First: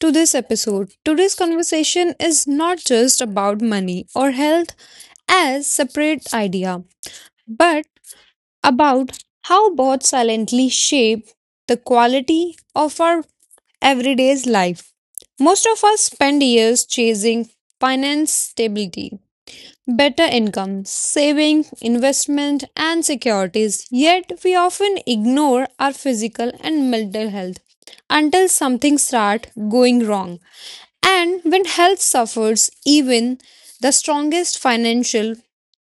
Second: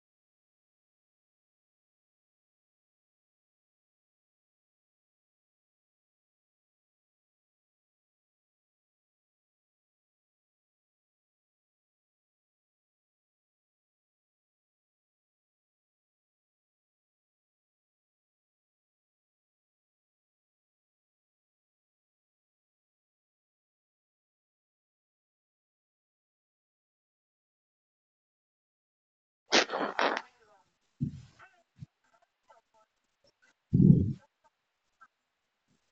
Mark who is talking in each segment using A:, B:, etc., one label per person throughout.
A: to this episode. Today's conversation is not just about money or health as separate idea, but about how both silently shape the quality of our everyday's life. Most of us spend years chasing finance stability, better income, saving, investment, and securities. Yet, we often ignore our physical and mental health until something starts going wrong. And when health suffers, even the strongest financial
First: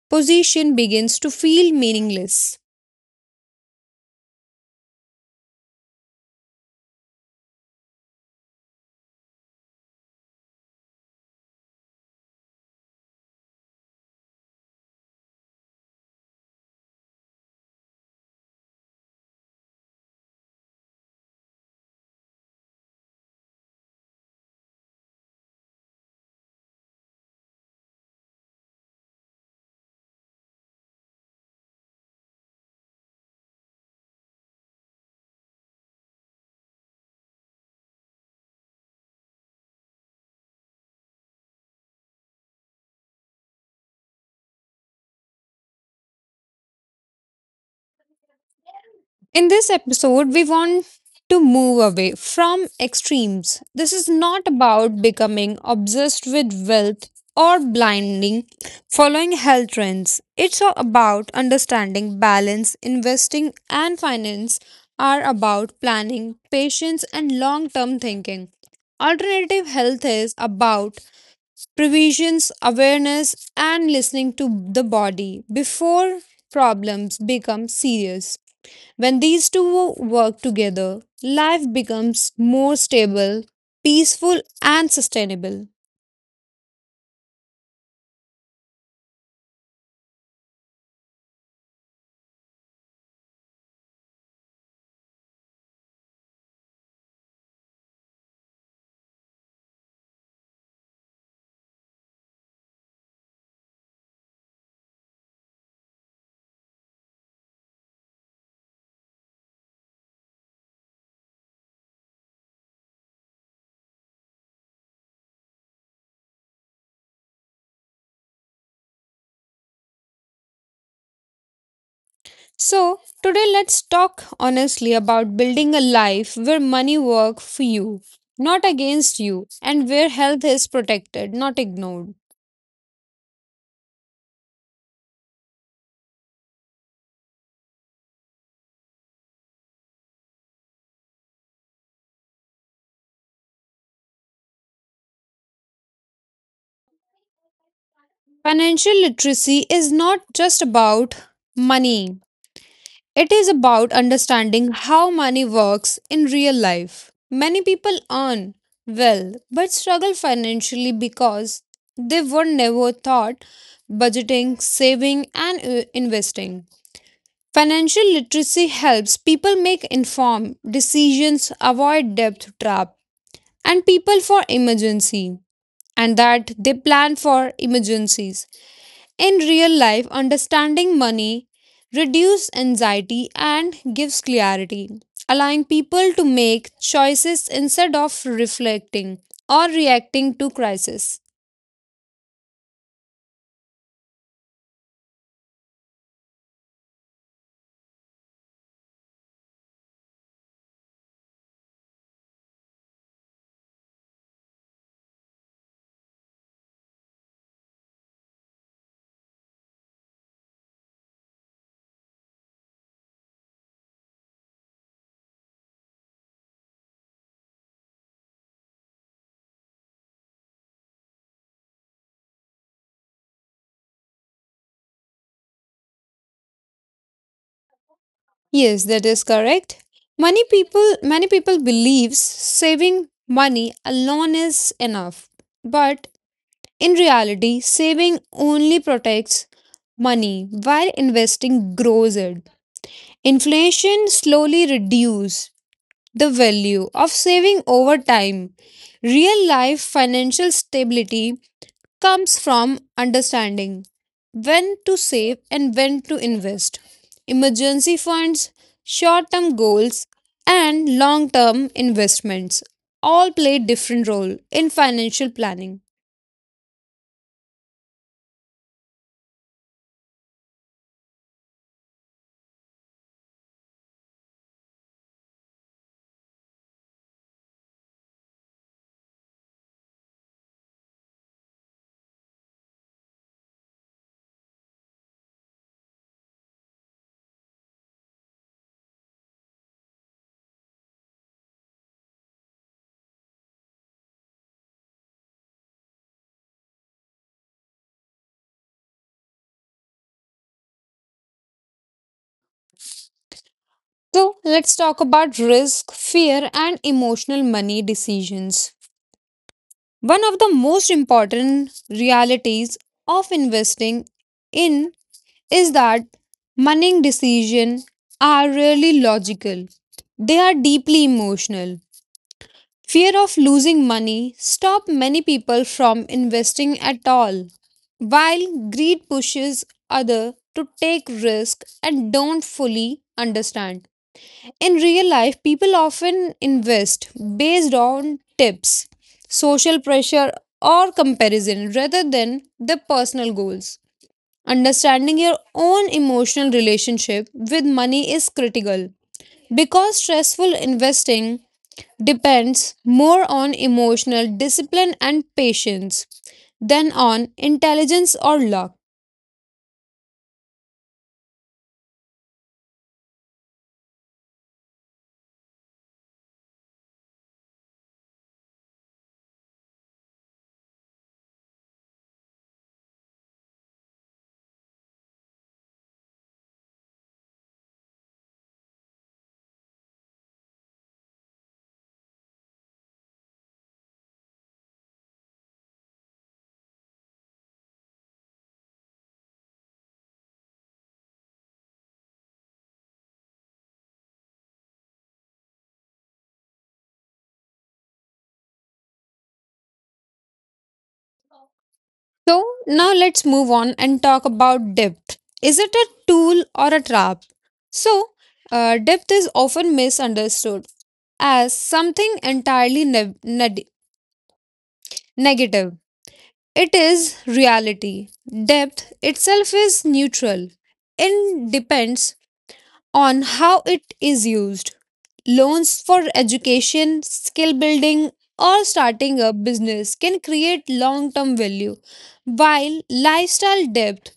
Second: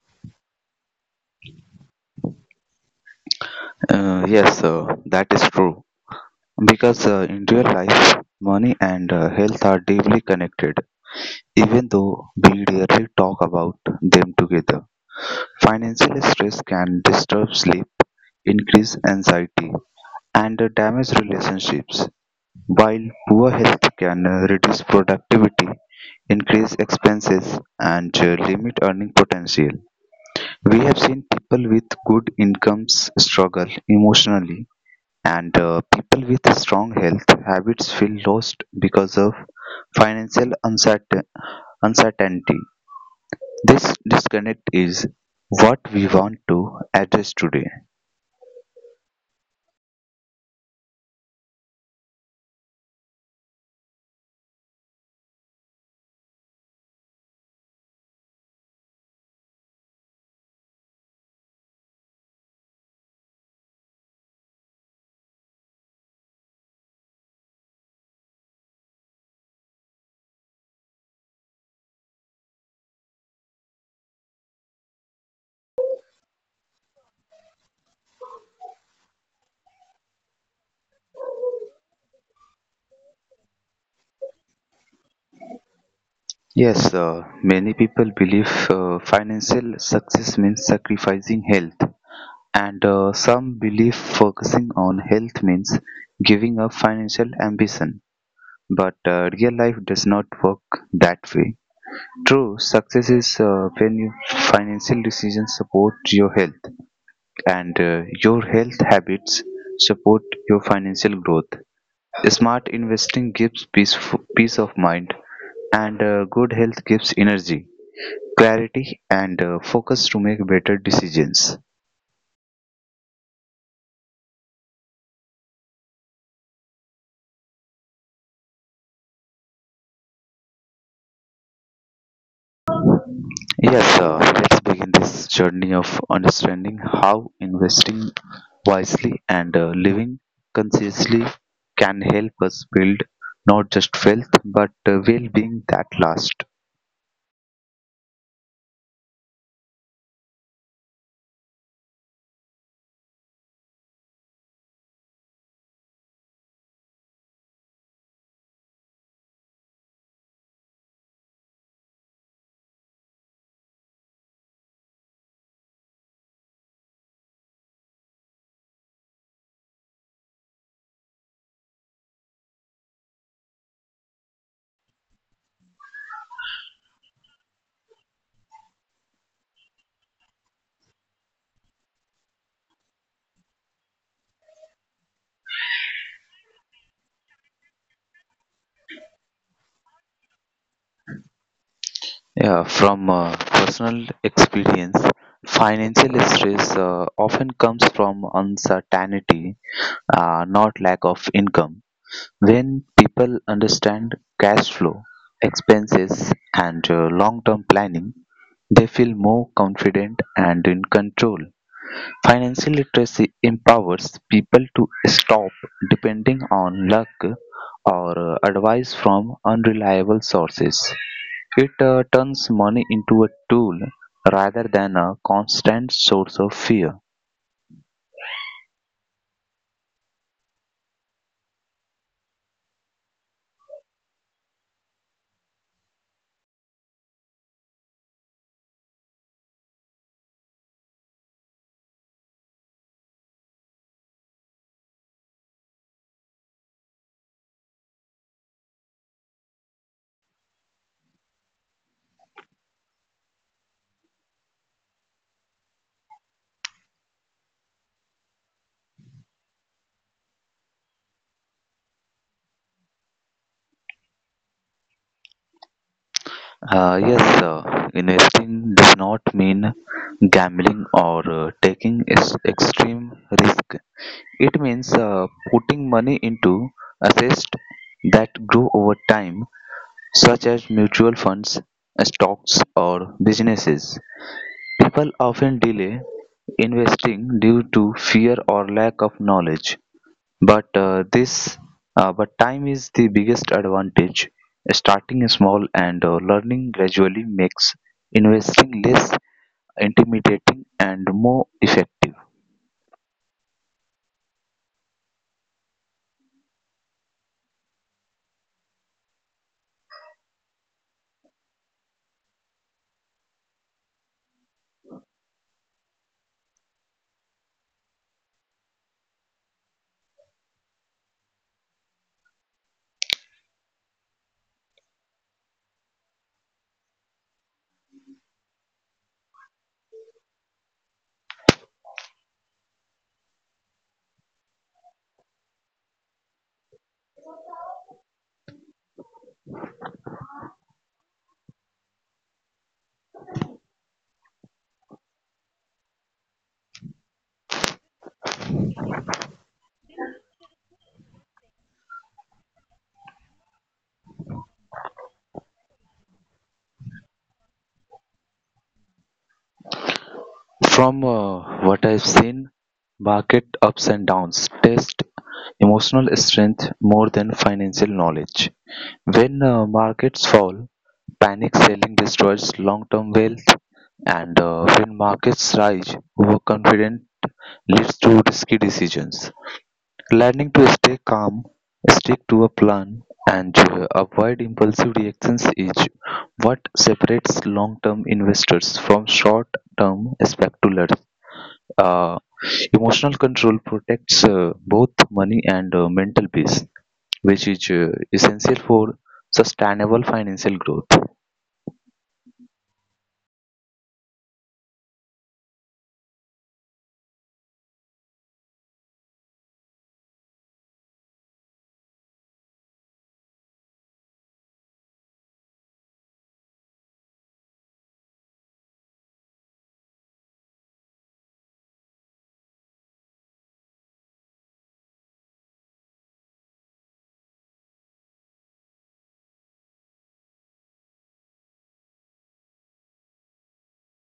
A: position begins to feel meaningless.
B: Yes, that is true. Because in real life, money and health are deeply connected, even though we rarely talk about them together. Financial stress can disturb sleep, increase anxiety, and damage relationships, while poor health can reduce productivity, increase expenses, and limit earning potential. We have seen people with good incomes struggle emotionally. And people with strong health habits feel lost because of financial uncertain- uncertainty. This disconnect is what we want to address today.
A: In this episode, we want to move away from extremes. This is not about becoming obsessed with wealth or blinding following health trends. It's about understanding balance, investing, and finance are about planning, patience, and long term thinking. Alternative health is about previsions, awareness, and listening to the body before problems become serious. When these two work together, life becomes more stable, peaceful, and sustainable.
B: Yes, many people believe financial success means sacrificing health, and some believe focusing on health means giving up financial ambition. But real life does not work that way. True success is when your financial decisions support your health and your health habits support your financial growth. Smart investing gives peace of mind, and good health gives energy, clarity, and focus to make better decisions.
A: So, today let's talk honestly about building a life where money works for you, not against you, and where health is protected, not ignored.
B: Yes, let's begin this journey of understanding how investing wisely and living consciously can help us build not just wealth but well being that lasts.
A: Financial literacy is not just about money. It is about understanding how money works in real life. Many people earn well but struggle financially because they were never taught budgeting, saving, and investing. Financial literacy helps people make informed decisions, avoid debt trap, and people for emergency, and that they plan for emergencies. In real life, understanding money reduces anxiety and gives clarity, allowing people to make choices instead of reflecting or reacting to crisis.
B: Yeah, from personal experience, financial stress often comes from uncertainty, not lack of income. When people understand cash flow, expenses, and long-term planning, they feel more confident and in control. Financial literacy empowers people to stop depending on luck or advice from unreliable sources. It turns money into a tool rather than a constant source of fear.
A: Yes, that is correct. Many people believes saving money alone is enough. But in reality, saving only protects money while investing grows it. Inflation slowly reduces the value of saving over time. Real life financial stability comes from understanding when to save and when to invest. Emergency funds, short term goals, and long term investments all play different role in financial planning.
B: Yes, sir. Investing does not mean gambling or taking extreme risk. It means putting money into assets that grow over time, such as mutual funds, stocks, or businesses. People often delay investing due to fear or lack of knowledge, but uh, this but time is the biggest advantage. Starting small and learning gradually makes investing less intimidating and more effective.
A: So, let's talk about risk, fear, and emotional money decisions. One of the most important realities of investing in is that money decisions are rarely logical. They are deeply emotional. Fear of losing money stops many people from investing at all, while greed pushes others to take risk and don't fully understand. In real life, people often invest based on tips, social pressure, or comparison rather than their personal goals. Understanding your own emotional relationship with money is critical because stressful investing depends more on emotional discipline and patience than on intelligence or luck.
B: From what I've seen, market ups and downs test emotional strength more than financial knowledge. When markets fall, panic selling destroys long-term wealth, and when markets rise, overconfident. Leads to risky decisions. Learning to stay calm, stick to a plan, and avoid impulsive reactions is what separates long term investors from short term speculators. Uh, emotional control protects both money and mental peace, which is essential for sustainable financial growth.
A: So, now let's move on and talk about depth. Is it a tool or a trap? So, depth is often misunderstood as something entirely negative. It is reality. Depth itself is neutral and depends on how it is used. Loans for education, skill building, or starting a business can create long term value, while lifestyle debt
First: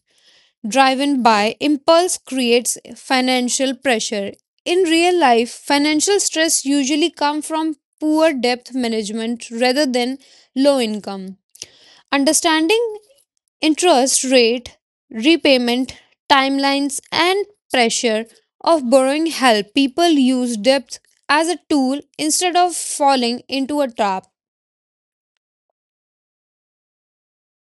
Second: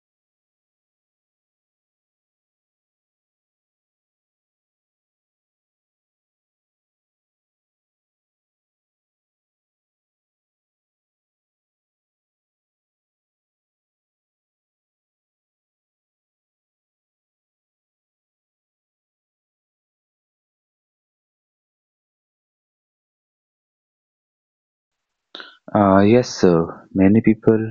A: driven by impulse creates financial pressure. In real life, financial stress usually comes from poor debt management rather than low income. Understanding interest rate, repayment timelines, and pressure of borrowing help people use debt as a tool instead of falling into a trap.
B: Yes, sir. Many people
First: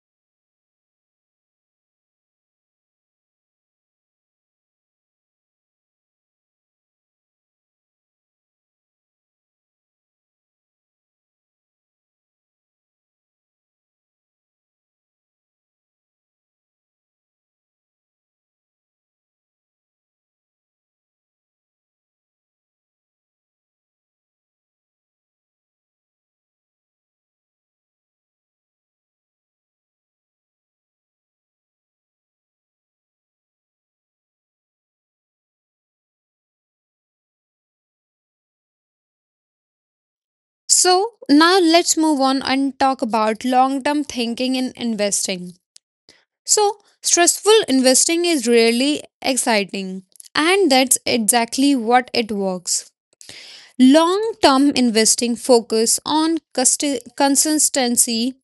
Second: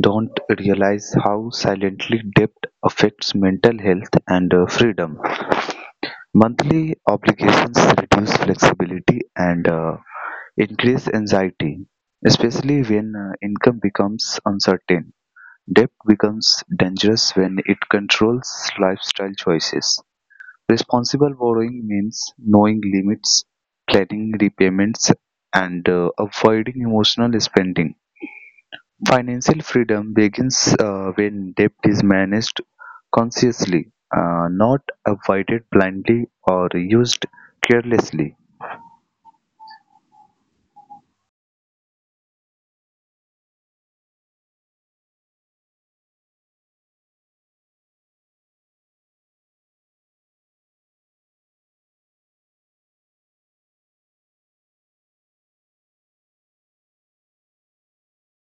B: don't realize how silently debt affects mental health and freedom. Monthly obligations reduce flexibility and increase anxiety, especially when income becomes uncertain. Debt becomes dangerous when it controls lifestyle choices. Responsible borrowing means knowing limits, planning repayments, and avoiding emotional spending. Financial freedom begins when debt is managed consciously, not avoided blindly or used carelessly.
A: So, now let's move on and talk about long term thinking in investing. So, stressful investing is really exciting, and that's exactly what it works. Long term investing focus on consistency,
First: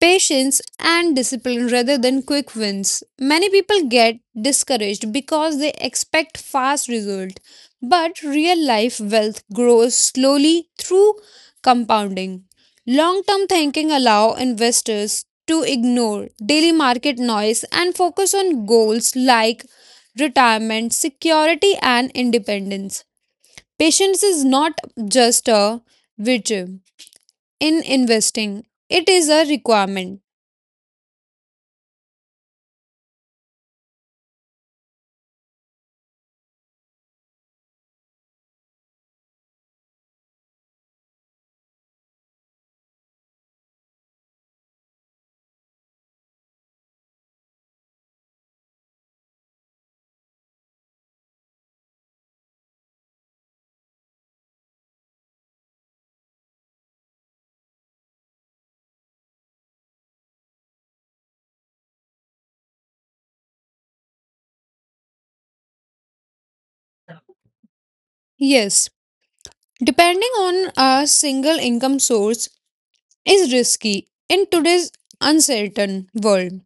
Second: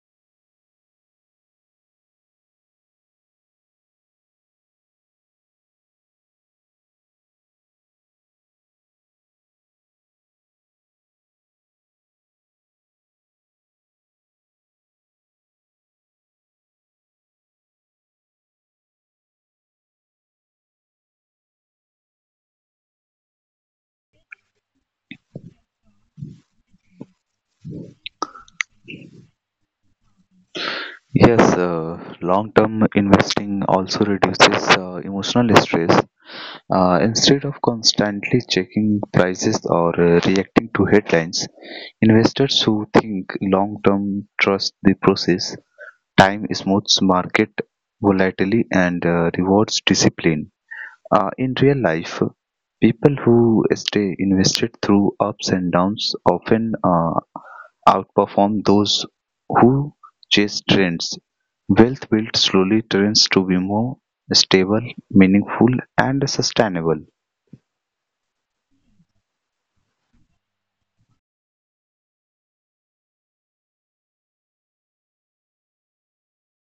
A: patience and discipline rather than quick wins. Many people get discouraged because they expect fast results, but real life wealth grows slowly through compounding. Long term thinking allows investors to ignore daily market noise and focus on goals like retirement, security, and independence. Patience is not just a virtue in investing, it is a requirement.
B: Yes, long term investing also reduces emotional stress. Instead of constantly checking prices or reacting to headlines, investors who think long term trust the process. Time smooths market volatility and rewards discipline. In real life, people who stay invested through ups and downs often outperform those who chase trends. Wealth built slowly tends to be more stable, meaningful, and sustainable.
A: Yes, depending on a single income source is risky in today's uncertain world.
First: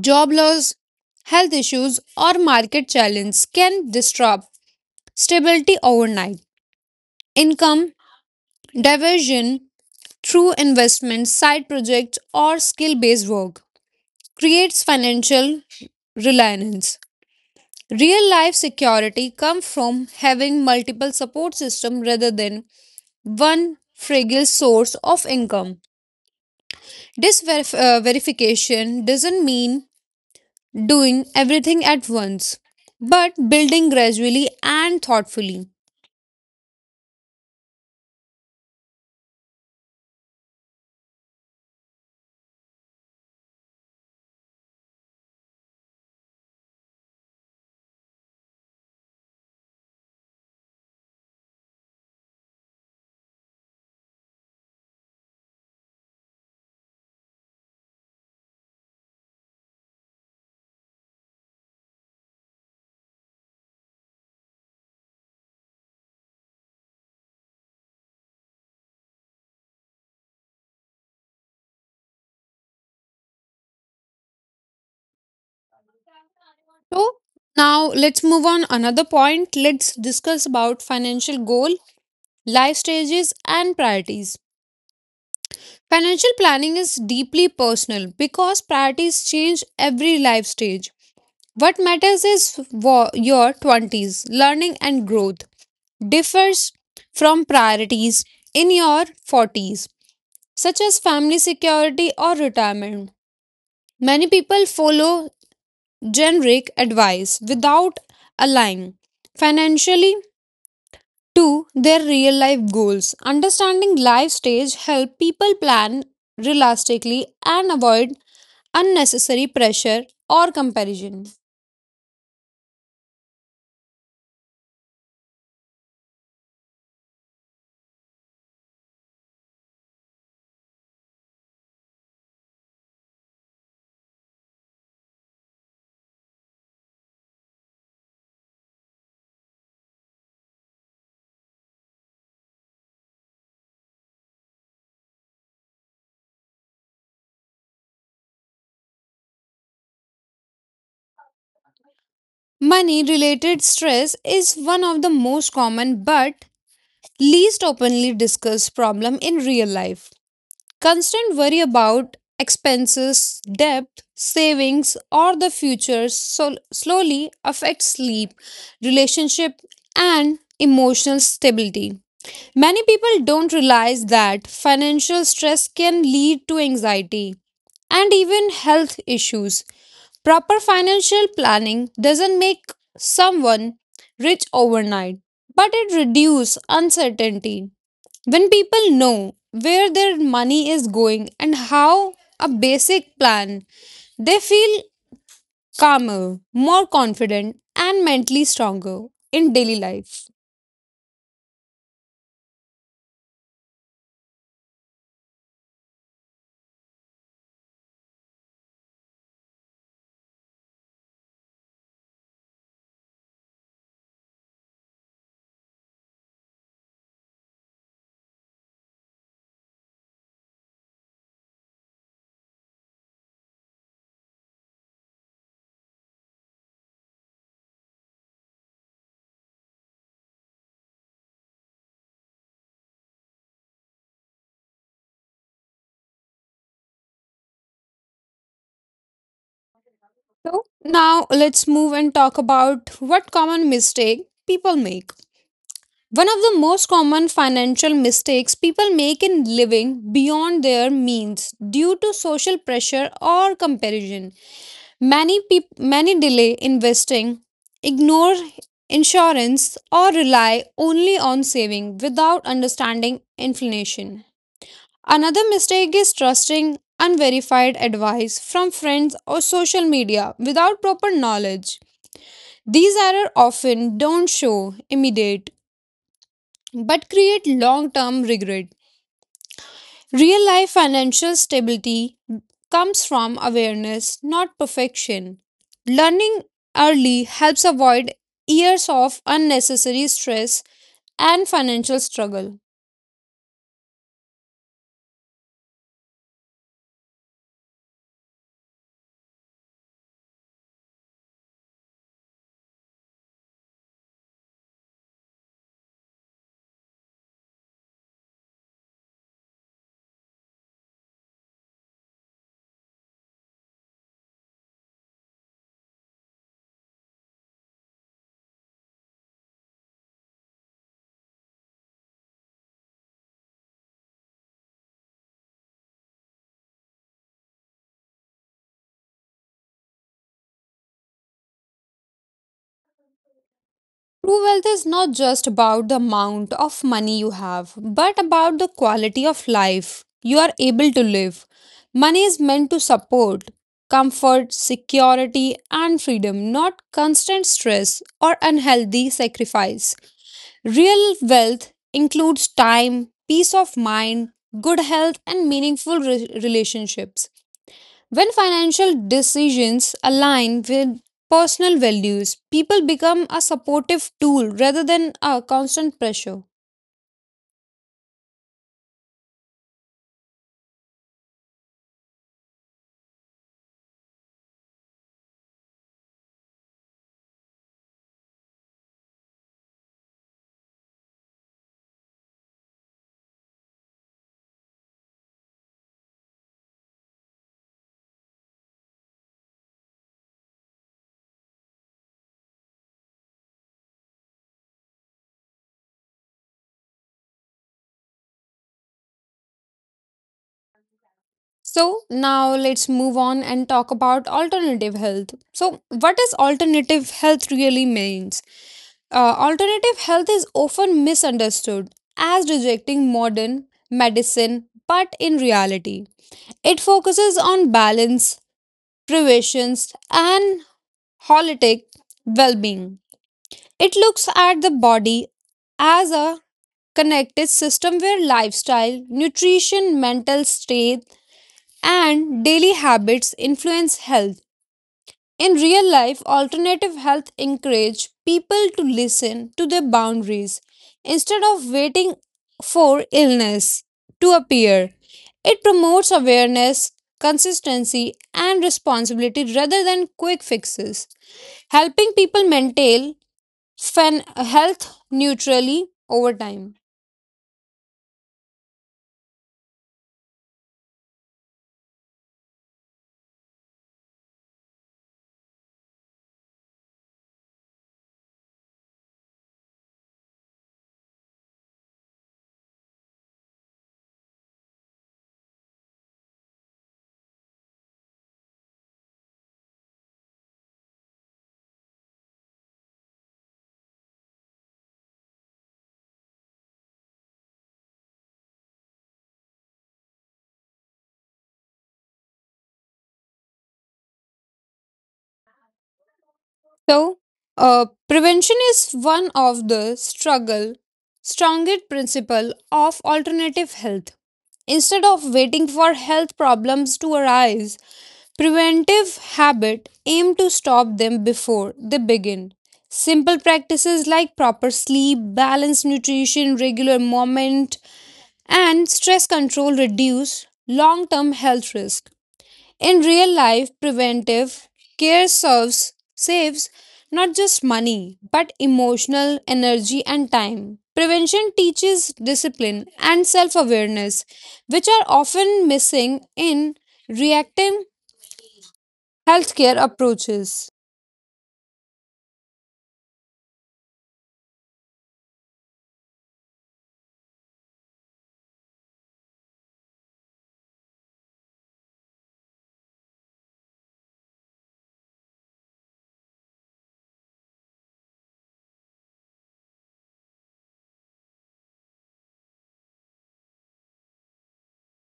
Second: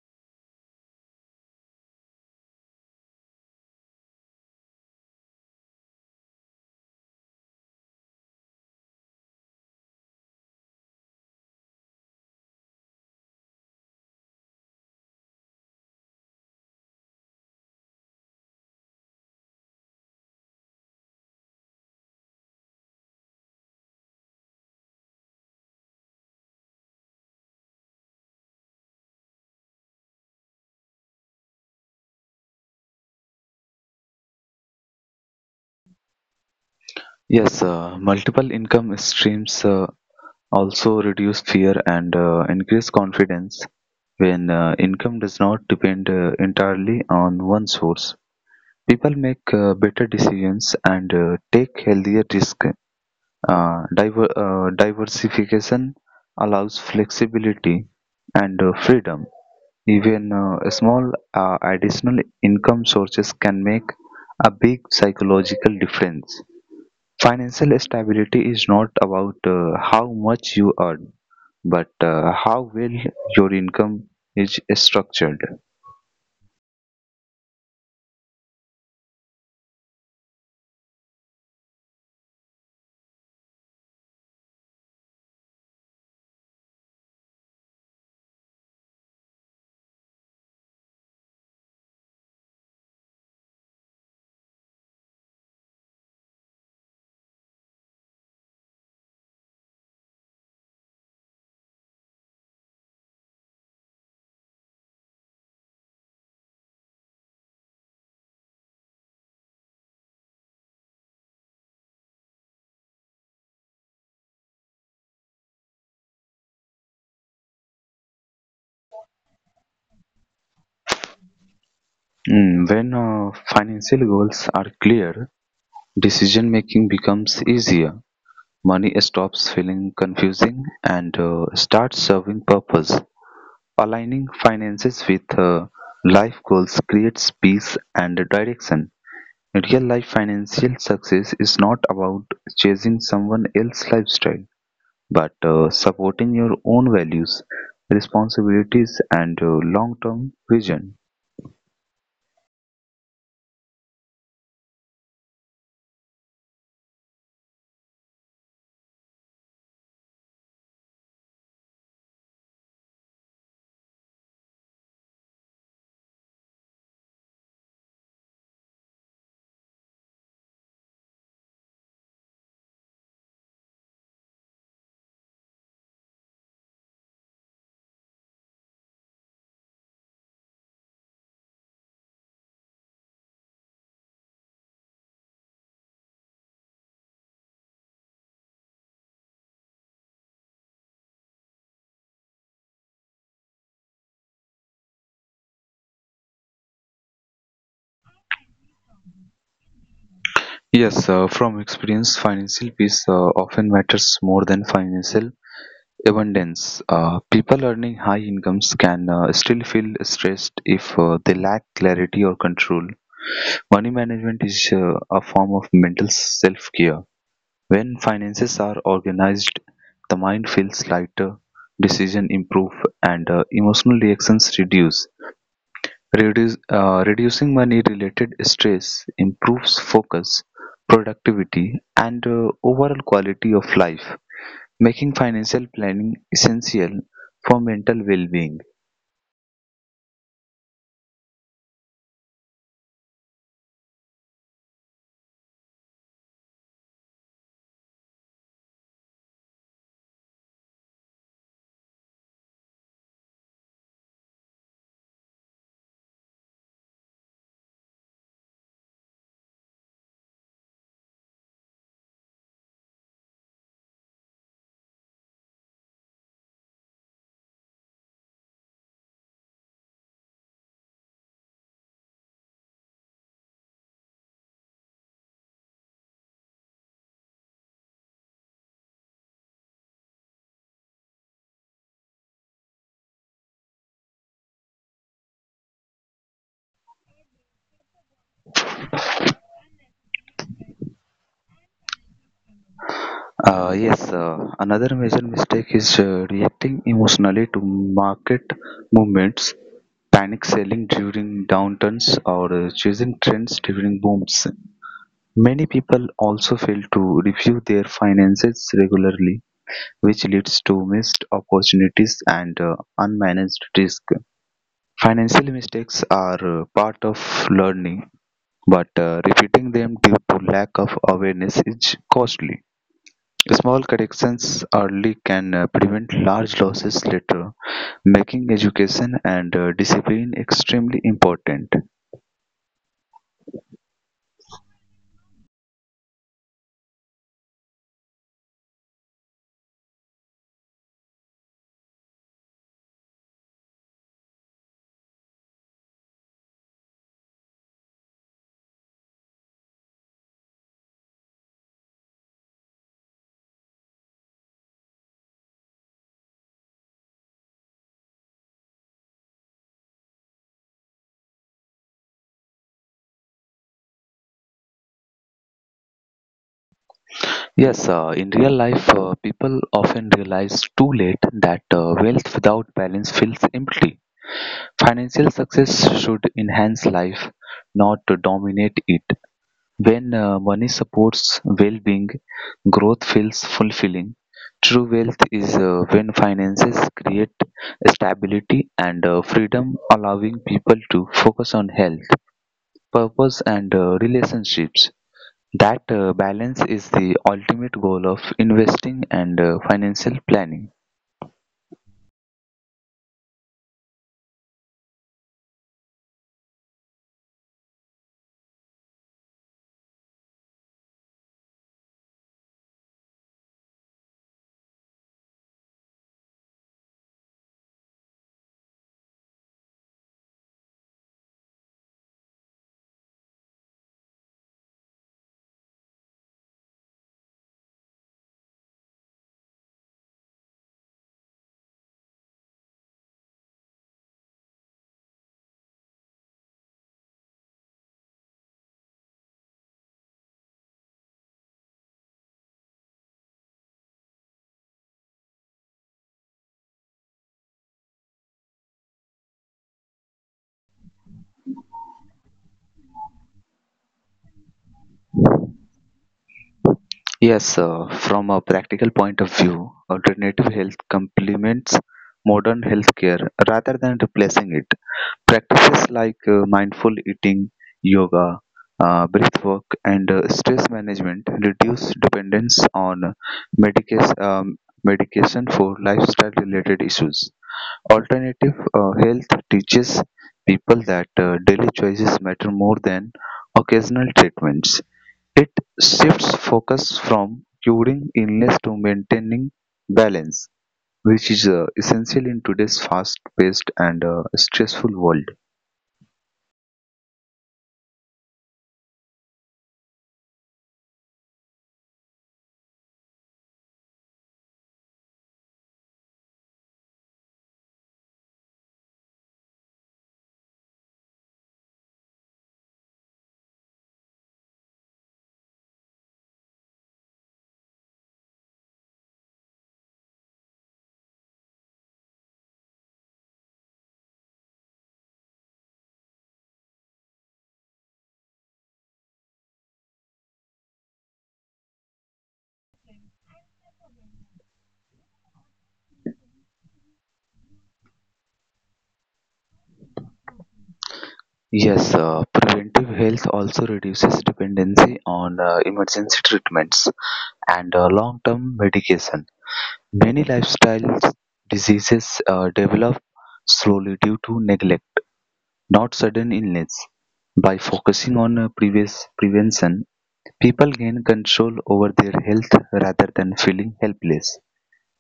A: Job loss, health issues, or market challenges can disrupt stability overnight. Income diversion through investments, side projects, or skill based work creates financial reliance. Real life security comes from having multiple support systems rather than one fragile source of income. This verification doesn't mean doing everything at once, but building gradually and thoughtfully.
B: Yes, multiple income streams also reduce fear and increase confidence. When income does not depend entirely on one source, people make better decisions and take healthier risks. Diversification allows flexibility and freedom. Even small additional income sources can make a big psychological difference. Financial stability is not about how much you earn, but how well your income is structured.
A: So now let's move on another point. Let's discuss about financial goal, life stages and priorities. Financial planning is deeply personal because priorities change every life stage. What matters is your 20s. Learning and growth differs from priorities in your 40s, such as family security or retirement. Many people follow generic advice without aligning financially to their real life goals. Understanding life stage help people plan realistically and avoid unnecessary pressure or comparison.
B: Mm, when financial goals are clear, decision-making becomes easier, money stops feeling confusing, and starts serving purpose. Aligning finances with life goals creates peace and direction. Real life financial success is not about chasing someone else's lifestyle, but supporting your own values, responsibilities, and long term vision.
A: Money related stress is one of the most common but least openly discussed problem in real life. Constant worry about expenses, debt, savings or the future so slowly affects sleep, relationship and emotional stability. Many people don't realize that financial stress can lead to anxiety and even health issues. Proper financial planning doesn't make someone rich overnight, but it reduces uncertainty. When people know where their money is going and how a basic plan, they feel calmer, more confident, and mentally stronger in daily life.
B: Yes, from experience, financial peace often matters more than financial abundance. People earning high incomes can still feel stressed if they lack clarity or control. Money management is a form of mental self care. When finances are organized, the mind feels lighter, decision improve, and emotional reactions reduce. Reducing money related stress improves focus, productivity, and overall quality of life, making financial planning essential for mental well-being.
A: So, now let's move and talk about what common mistake people make. One of the most common financial mistakes people make in living beyond their means due to social pressure or comparison. Many delay investing, ignore insurance or rely only on saving without understanding inflation. Another mistake is trusting unverified advice from friends or social media without proper knowledge. These errors often don't show immediate but create long term regret. Real life financial stability comes from awareness, not perfection. Learning early helps avoid years of unnecessary stress and financial struggle.
B: Yes, another major mistake is reacting emotionally to market movements, panic selling during downturns, or choosing trends during booms. Many people also fail to review their finances regularly, which leads to missed opportunities and unmanaged risk. Financial mistakes are part of learning, but repeating them due to lack of awareness is costly. Small corrections early can prevent large losses later, making education and discipline extremely important.
A: True wealth is not just about the amount of money you have, but about the quality of life you are able to live. Money is meant to support comfort, security, and freedom, not constant stress or unhealthy sacrifice. Real wealth includes time, peace of mind, good health, and meaningful relationships. When financial decisions align with personal values, people become a supportive tool rather than a constant pressure.
B: Yes, in real life, people often realize too late that wealth without balance feels empty. Financial success should enhance life, not to dominate it. When money supports well-being, growth feels fulfilling. True wealth is when finances create stability and freedom, allowing people to focus on health, purpose, and relationships. That balance is the ultimate goal of investing and financial planning.
A: So, now let's move on and talk about alternative health. So, what is alternative health really means? Alternative health is often misunderstood as rejecting modern medicine, but in reality, it focuses on balance, prevention, and holistic well being. It looks at the body as a connected system where lifestyle, nutrition, mental state, and daily habits influence health. In real life, alternative health encourage people to listen to their boundaries instead of waiting for illness to appear. It promotes awareness, consistency, and responsibility rather than quick fixes, helping people maintain health neutrally over time.
B: Yes, from a practical point of view, alternative health complements modern healthcare rather than replacing it. Practices like mindful eating, yoga, breath work, and stress management reduce dependence on medication, um, medication for lifestyle related issues. Alternative health teaches people that daily choices matter more than occasional treatments. It shifts focus from curing illness to maintaining balance, which is essential in today's fast paced and stressful world.
A: So, prevention is one of the struggle strongest principle of alternative health. Instead of waiting for health problems to arise, preventive habit aim to stop them before they begin. Simple practices like proper sleep, balanced nutrition, regular movement, and stress control reduce long-term health risk. In real life, preventive care serves saves not just money but emotional energy and time. Prevention teaches discipline and self-awareness, which are often missing in reactive healthcare approaches.
B: Yes, preventive health also reduces dependency on emergency treatments and long term medication. Many lifestyle diseases develop slowly due to neglect, not sudden illness. By focusing on previous prevention, people gain control over their health rather than feeling helpless.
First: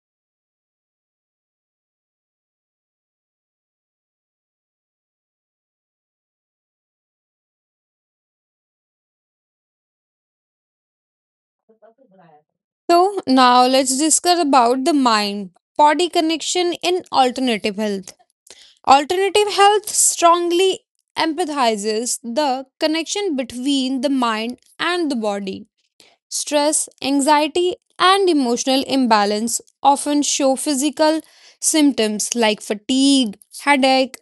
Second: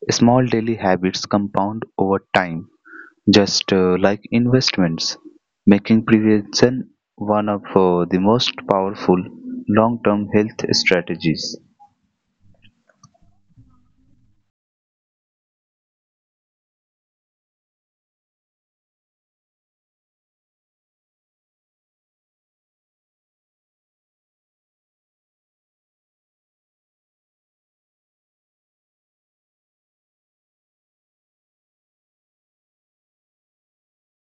B: Small daily habits compound over time, just like investments, making prevention one of the most powerful long term health strategies.
A: So now let's discuss about the mind body connection in alternative health. Alternative health strongly empathizes the connection between the mind and the body. Stress, anxiety, and emotional imbalance often show physical symptoms like fatigue, headache,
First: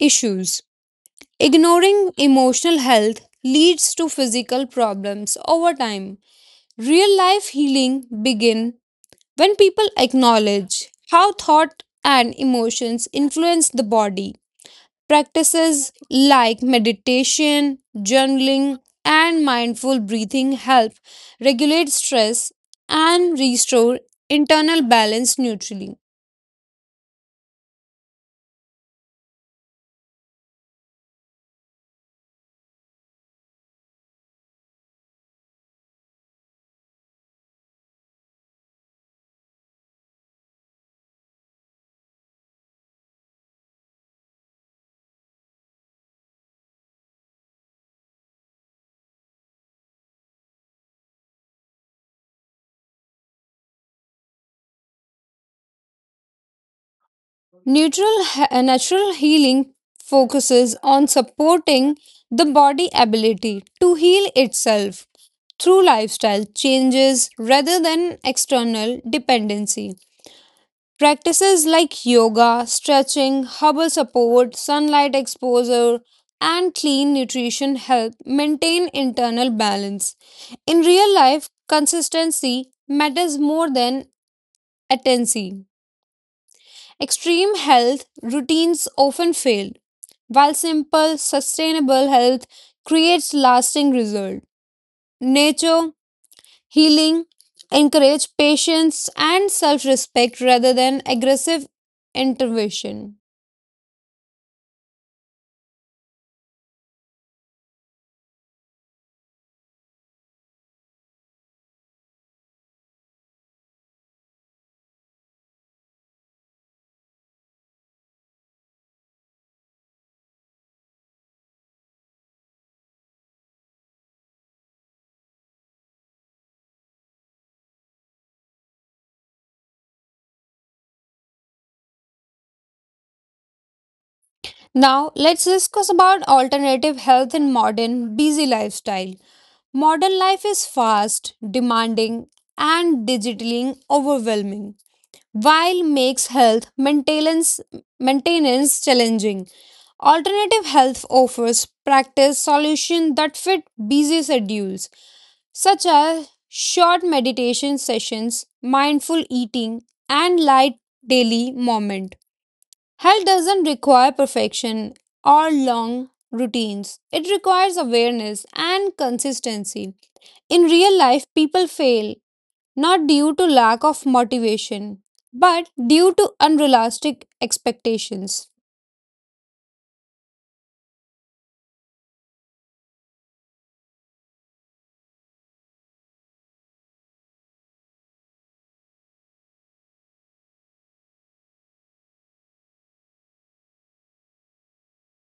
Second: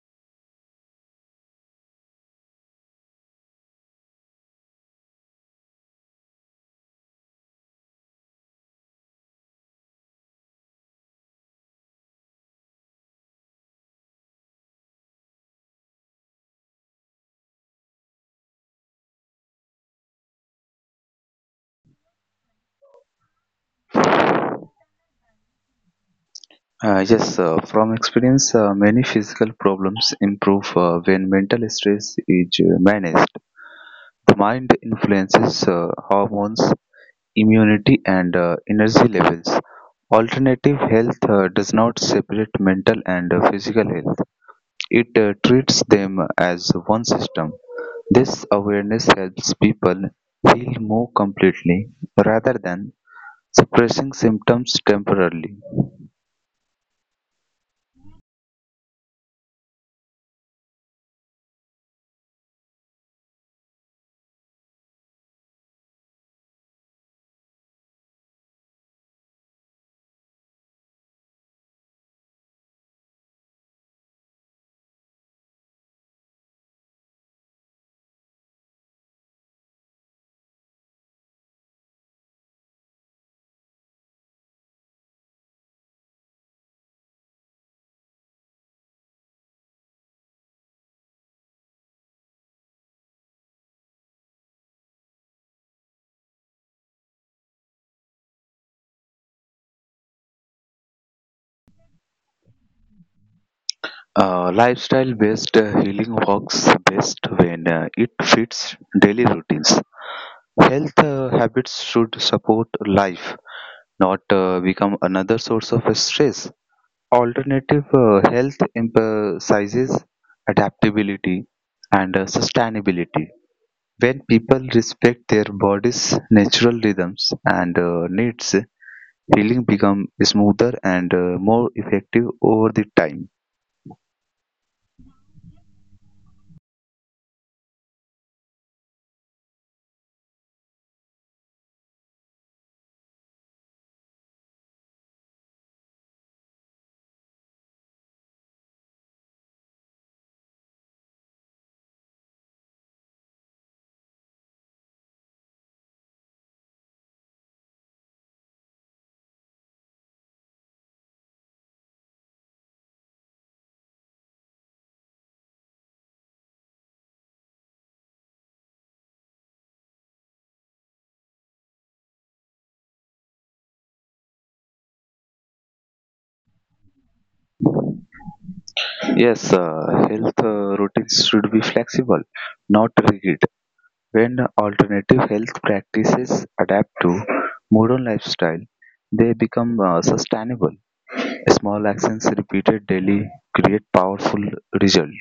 A: issues. Ignoring emotional health leads to physical problems over time. Real life healing begin when people acknowledge how thought and emotions influence the body. Practices like meditation, journaling, and mindful breathing help regulate stress and restore internal balance neutrally.
B: Yes, from experience, many physical problems improve when mental stress is managed. The mind influences hormones, immunity, and energy levels. Alternative health does not separate mental and physical health. It treats them as one system; this awareness helps people heal more completely rather than suppressing symptoms temporarily.
A: Neutral, natural healing focuses on supporting the body ability to heal itself through lifestyle changes rather than external dependency. Practices like yoga, stretching, herbal support, sunlight exposure, and clean nutrition help maintain internal balance. In real life, consistency matters more than attention. Extreme health routines often fail, while simple, sustainable health creates lasting results. Nature, healing, encourage patience and self respect rather than aggressive intervention.
B: Lifestyle-based healing works best when it fits daily routines. Health habits should support life, not become another source of stress. Alternative health emphasizes adaptability and sustainability. When people respect their body's natural rhythms and needs, healing becomes smoother and more effective over the time.
A: Now, let's discuss about alternative health in modern busy lifestyle. Modern life is fast, demanding, and digitally overwhelming, while makes health maintenance challenging. Alternative health offers practice solutions that fit busy schedules, such as short meditation sessions, mindful eating, and light daily movement. Health doesn't require perfection or long routines, it requires awareness and consistency. In real life, people fail not due to lack of motivation, but due to unrealistic expectations.
B: Yes, health routines should be flexible, not rigid. When alternative health practices adapt to modern lifestyle, they become sustainable. Small actions repeated daily create powerful results.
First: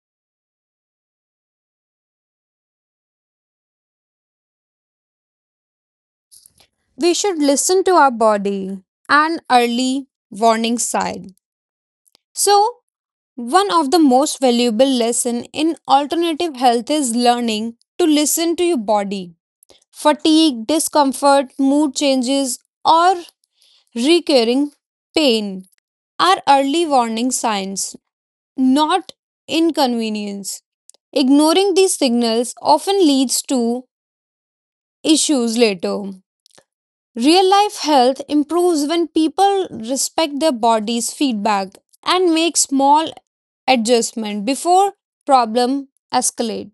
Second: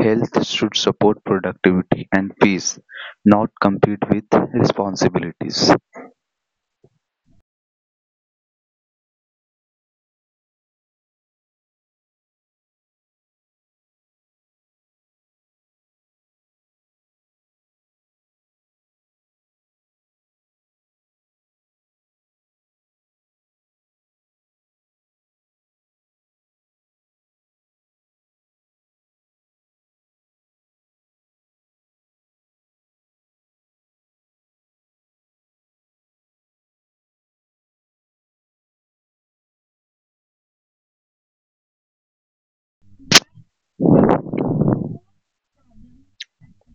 B: Health should support productivity and peace, not compete with responsibilities.
A: We should listen to our body and early warning sign. So, one of the most valuable lesson in alternative health is learning to listen to your body. Fatigue, discomfort, mood changes, or recurring pain are early warning signs, not inconvenience. Ignoring these signals often leads to issues later. Real life health improves when people respect their body's feedback and make small adjustment before problem escalate.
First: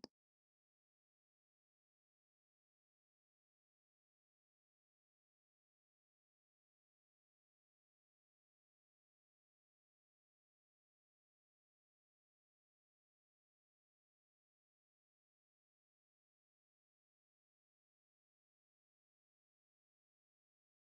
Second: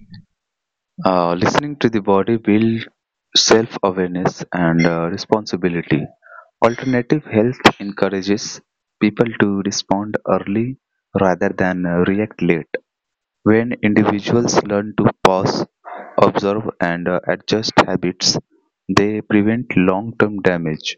B: Listening to the body builds self awareness and responsibility. Alternative health encourages people to respond early rather than react late. When individuals learn to pause, observe, and adjust habits, they prevent long term damage.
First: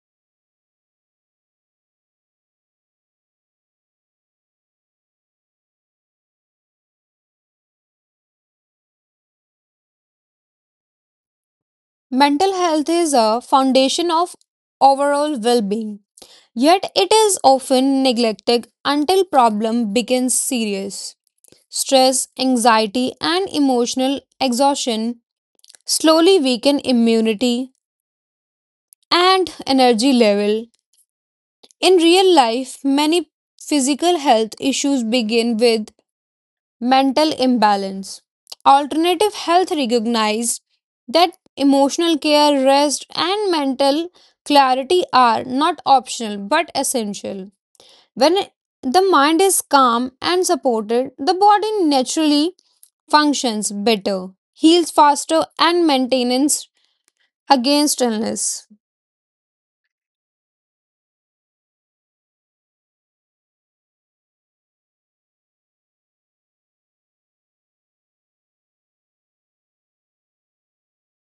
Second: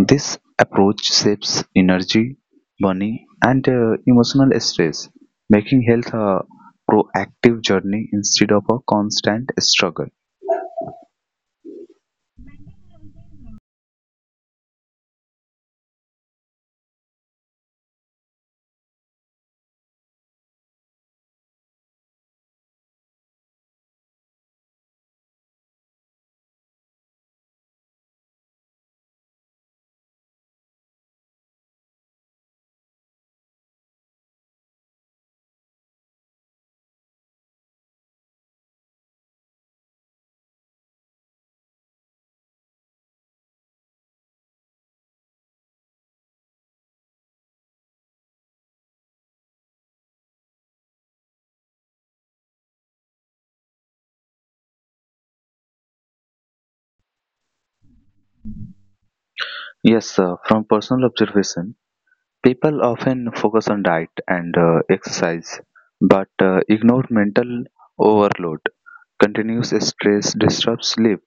B: This approach saves energy, money, and emotional stress, making health a proactive journey instead of a constant struggle.
A: Mental health is a foundation of overall well-being. Yet it is often neglected until problem becomes serious. Stress, anxiety and emotional exhaustion slowly weaken immunity and energy level. In real life, many physical health issues begin with mental imbalance. Alternative health recognize that emotional care, rest and mental clarity are not optional but essential. When the mind is calm and supported, the body naturally functions better, heals faster, and maintains against illness.
B: Yes, from personal observation, people often focus on diet and exercise but ignore mental overload. Continuous stress disrupts sleep,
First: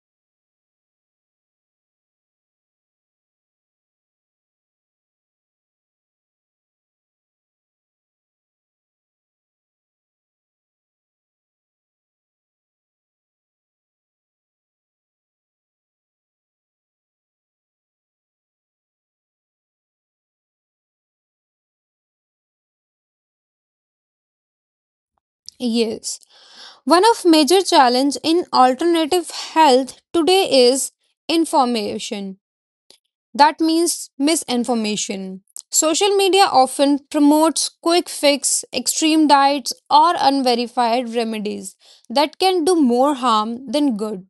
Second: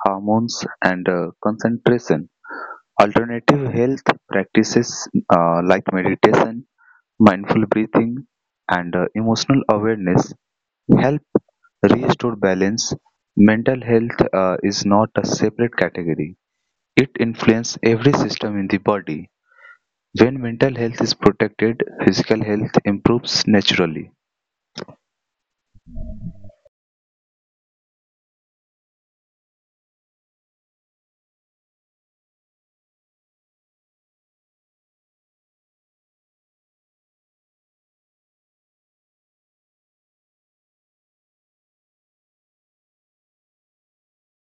B: hormones, and concentration. Alternative health practices like meditation, mindful breathing, and emotional awareness help restore balance. Mental health is not a separate category; it influences every system in the body. When mental health is protected, physical health improves naturally.
A: Yes. One of major challenge in alternative health today is information. That means misinformation. Social media often promotes quick fix, extreme diets, or unverified remedies that can do more harm than good.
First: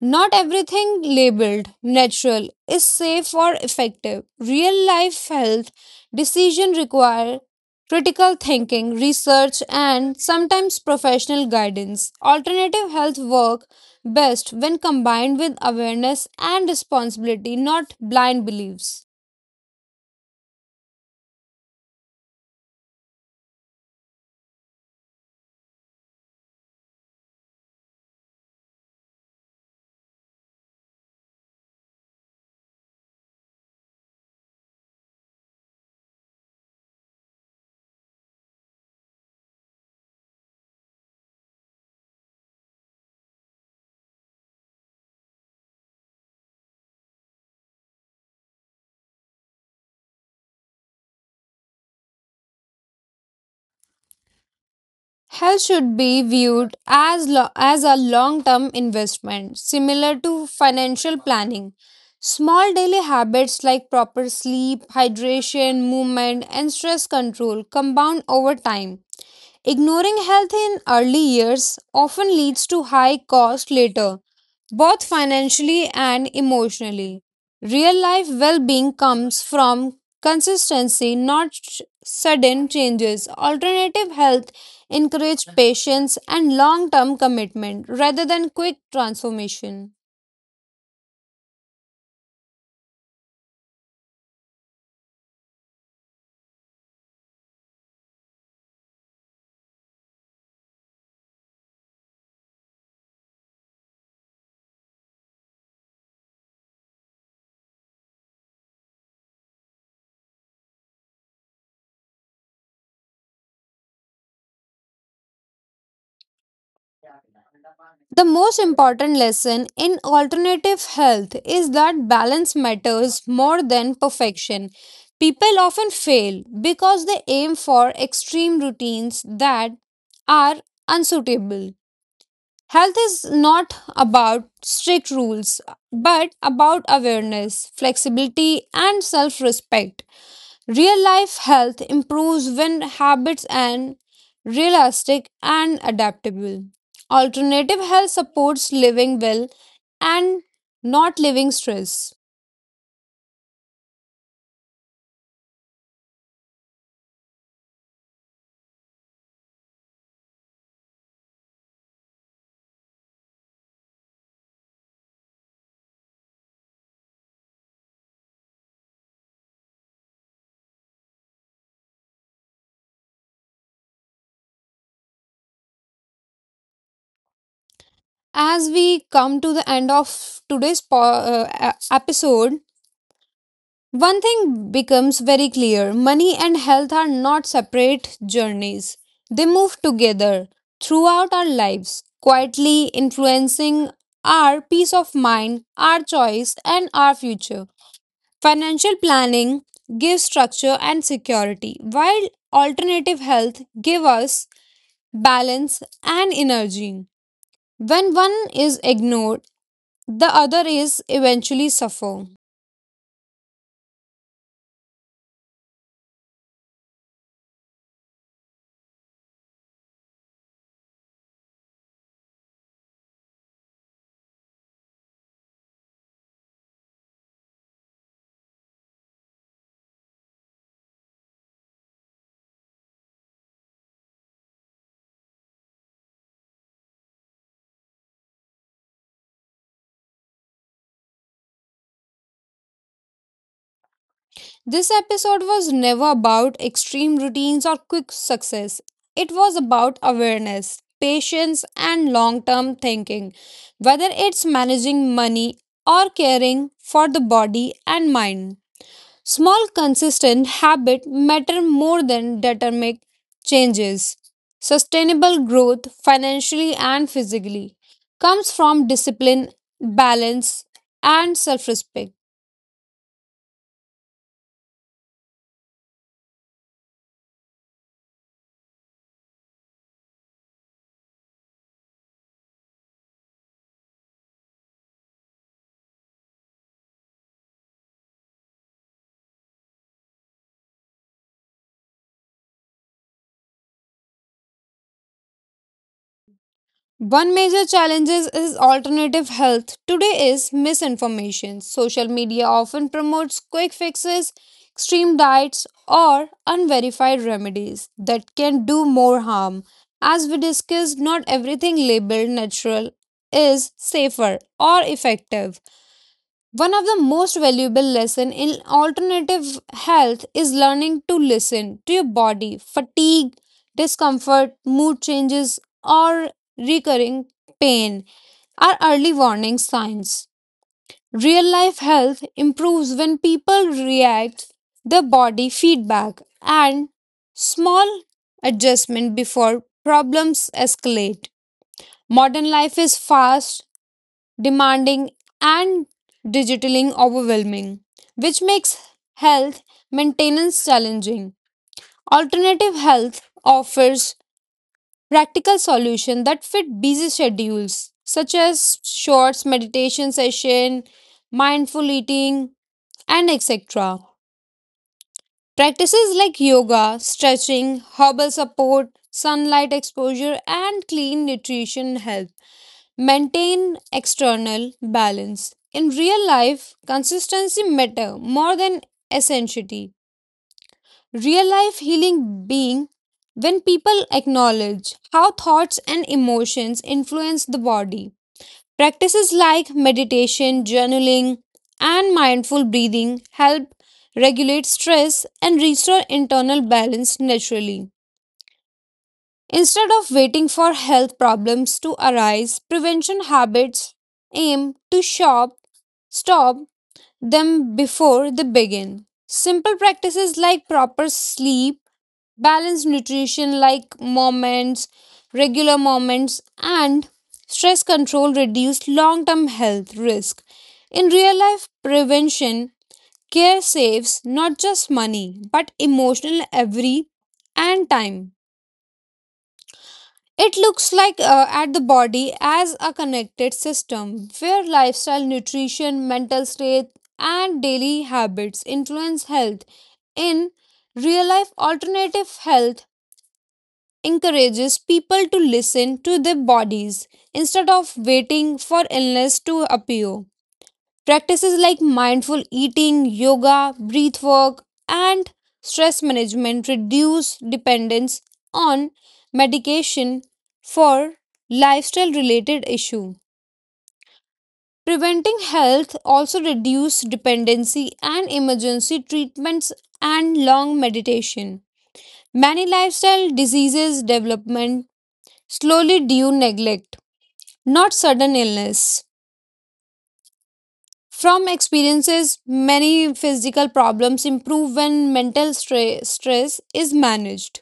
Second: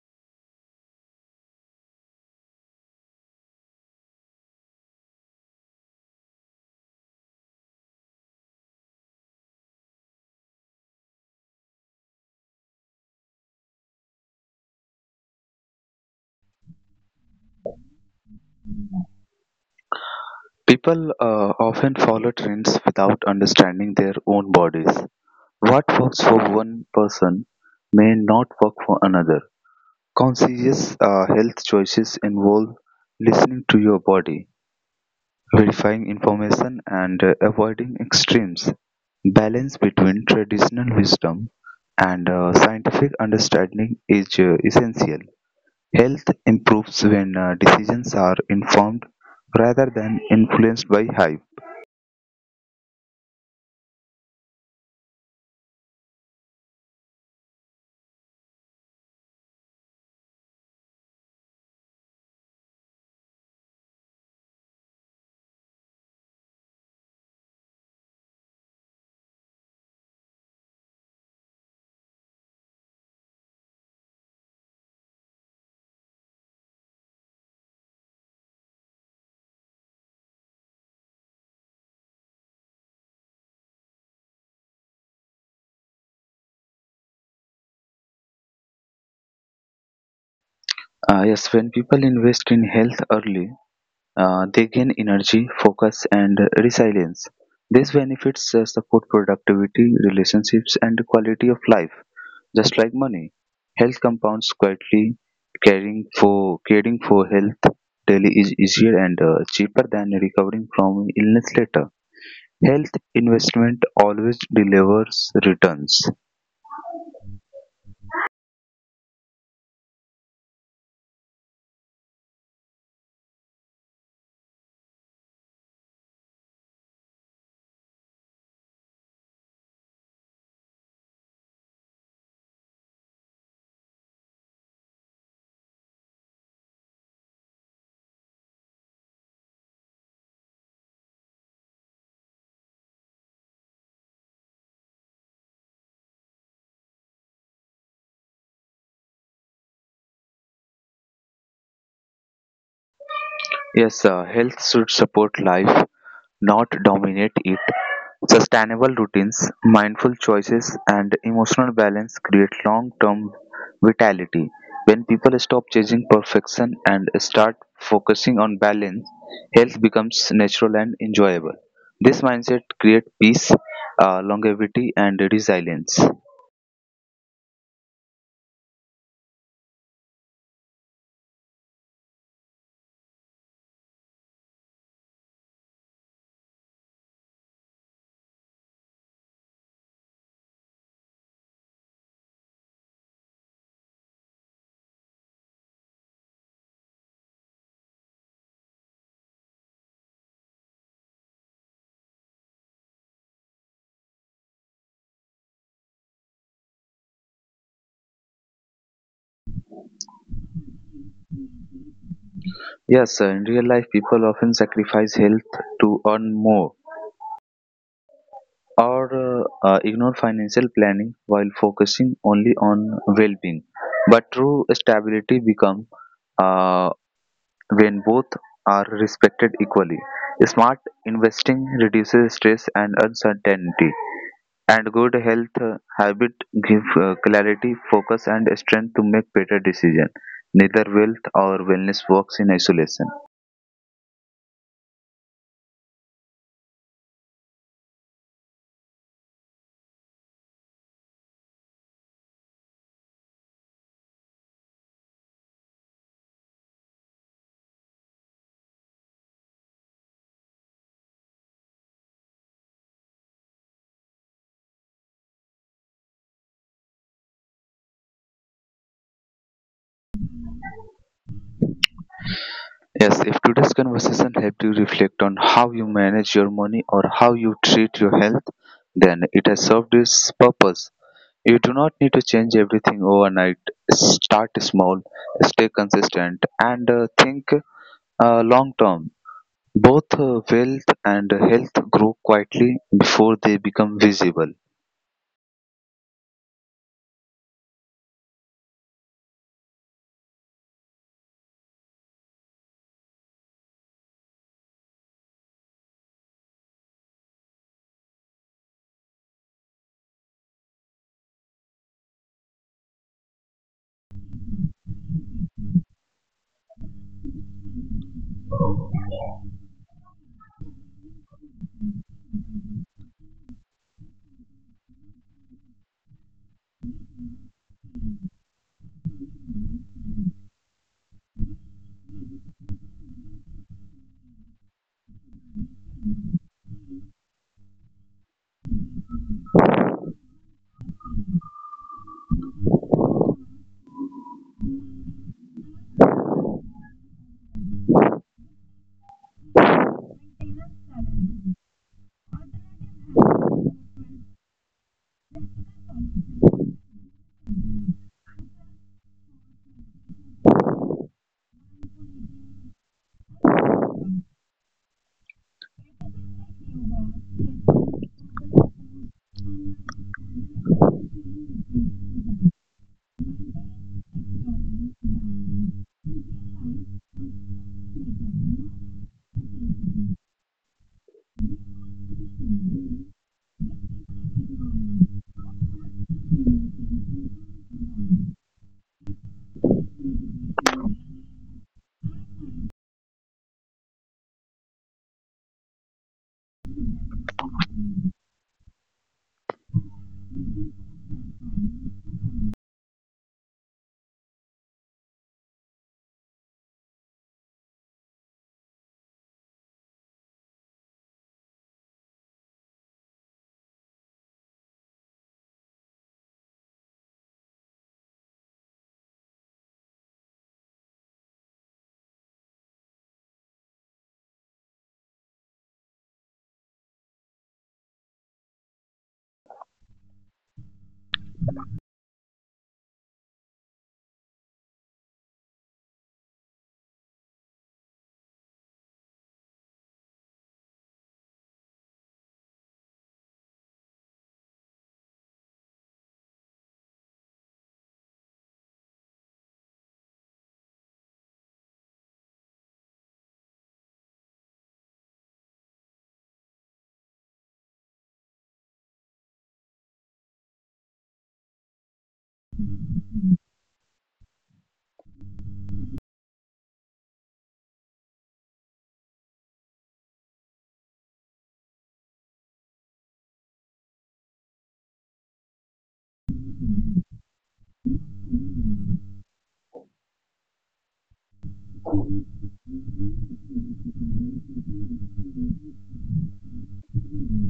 A: Not everything labeled natural is safe or effective. Real life health decisions require critical thinking, research, and sometimes professional guidance. Alternative health work best when combined with awareness and responsibility, not blind beliefs.
B: People often follow trends without understanding their own bodies. What works for one person may not work for another. Conscious health choices involve listening to your body, verifying information, and avoiding extremes. Balance between traditional wisdom and scientific understanding is essential. Health improves when decisions are informed rather than influenced by hype.
A: Health should be viewed as, as a long term investment, similar to financial planning. Small daily habits like proper sleep, hydration, movement, and stress control compound over time. Ignoring health in early years often leads to high cost later, both financially and emotionally. Real life well being comes from consistency, not sudden changes. Alternative health encourage patience and long term commitment rather than quick transformation.
B: Yes, when people invest in health early, they gain energy, focus, and resilience. These benefits support productivity, relationships, and quality of life, just like money. Health compounds quietly. Caring for health daily is easier and cheaper than recovering from illness later. Health investment always delivers returns.
A: The most important lesson in alternative health is that balance matters more than perfection. People often fail because they aim for extreme routines that are unsuitable. Health is not about strict rules, but about awareness, flexibility, and self respect. Real life health improves when habits and realistic and adaptable. Alternative health supports living well and not living stress.
B: Yes, health should support life, not dominate it. Sustainable routines, mindful choices, and emotional balance create long term vitality. When people stop chasing perfection and start focusing on balance, health becomes natural and enjoyable. This mindset creates peace, longevity, and resilience.
A: As we come to the end of today's episode, one thing becomes very clear money and health are not separate journeys. They move together throughout our lives, quietly influencing our peace of mind, our choice, and our future. Financial planning gives structure and security, while alternative health gives us balance and energy. When one is ignored, the other is eventually suffer.
B: Yes, in real life, people often sacrifice health to earn more or ignore financial planning while focusing only on well-being. But true stability becomes uh, when both are respected equally. Smart investing reduces stress and uncertainty, and good health habit give clarity, focus, and strength to make better decisions. Neither wealth or wellness works in isolation.
A: This episode was never about extreme routines or quick success. It was about awareness, patience, and long term thinking, whether it's managing money or caring for the body and mind. Small, consistent habits matter more than dramatic changes. Sustainable growth, financially and physically, comes from discipline, balance, and self respect.
B: Yes, if today's conversation helped you reflect on how you manage your money or how you treat your health, then it has served its purpose. You do not need to change everything overnight. Start small, stay consistent, and think long term. Both wealth and health grow quietly before they become visible.
A: One major challenge is alternative health. Today is misinformation. Social media often promotes quick fixes, extreme diets, or unverified remedies that can do more harm. As we discussed, not everything labeled natural is safer or effective. One of the most valuable lesson in alternative health is learning to listen to your body. Fatigue, discomfort, mood changes or recurring pain are early warning signs. Real life health improves when people react the body feedback and small adjustment before problems escalate. Modern life is fast demanding, and digitally overwhelming, which makes health maintenance challenging. Alternative health offers practical solutions that fit busy schedules, such as short meditation session, mindful eating, and etc. Practices like yoga, stretching, herbal support, sunlight exposure, and clean nutrition help maintain external balance. In real life, consistency matter more than essentiality. Real life healing being when people acknowledge how thoughts and emotions influence the body. Practices like meditation, journaling, and mindful breathing help regulate stress and restore internal balance naturally. Instead of waiting for health problems to arise, prevention habits aim to stop them before they begin. Simple practices like proper sleep, balanced nutrition like moments, regular moments, and stress control reduce long term health risk. In real life prevention, care saves not just money but emotional every and time. It looks like at the body as a connected system where lifestyle, nutrition, mental state, and daily habits influence health. In real life, alternative health encourages people to listen to their bodies instead of waiting for illness to appear. Practices like mindful eating, yoga, breath work, and stress management reduce dependence on medication for lifestyle related issue. Preventing health also reduce dependency and emergency treatments and long meditation. Many lifestyle diseases development slowly due neglect, not sudden illness. From experiences, many physical problems improve when mental stress is managed.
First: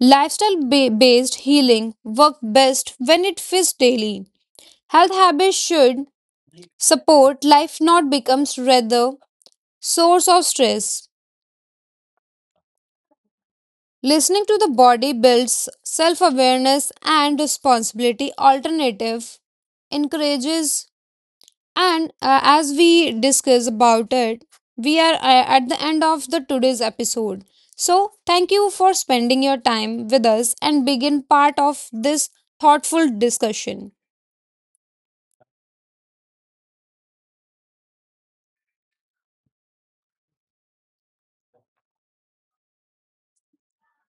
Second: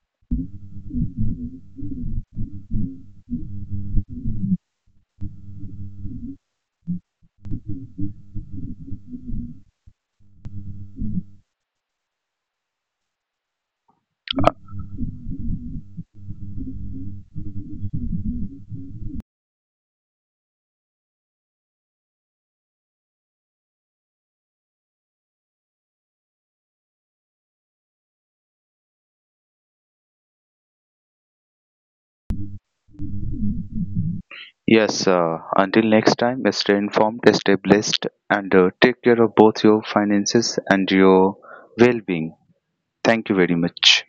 A: Lifestyle based healing works best when it fits daily. Health habits should support life, not becomes rather source of stress. Listening to the body builds self awareness and responsibility. Alternative encourages and as we discuss about it, we are at the end of the today's episode. So, thank you for spending your time with us and begin part of this thoughtful discussion.
B: Yes, until next time, stay informed, stay blessed, and take care of both your finances and your well being. Thank you very much.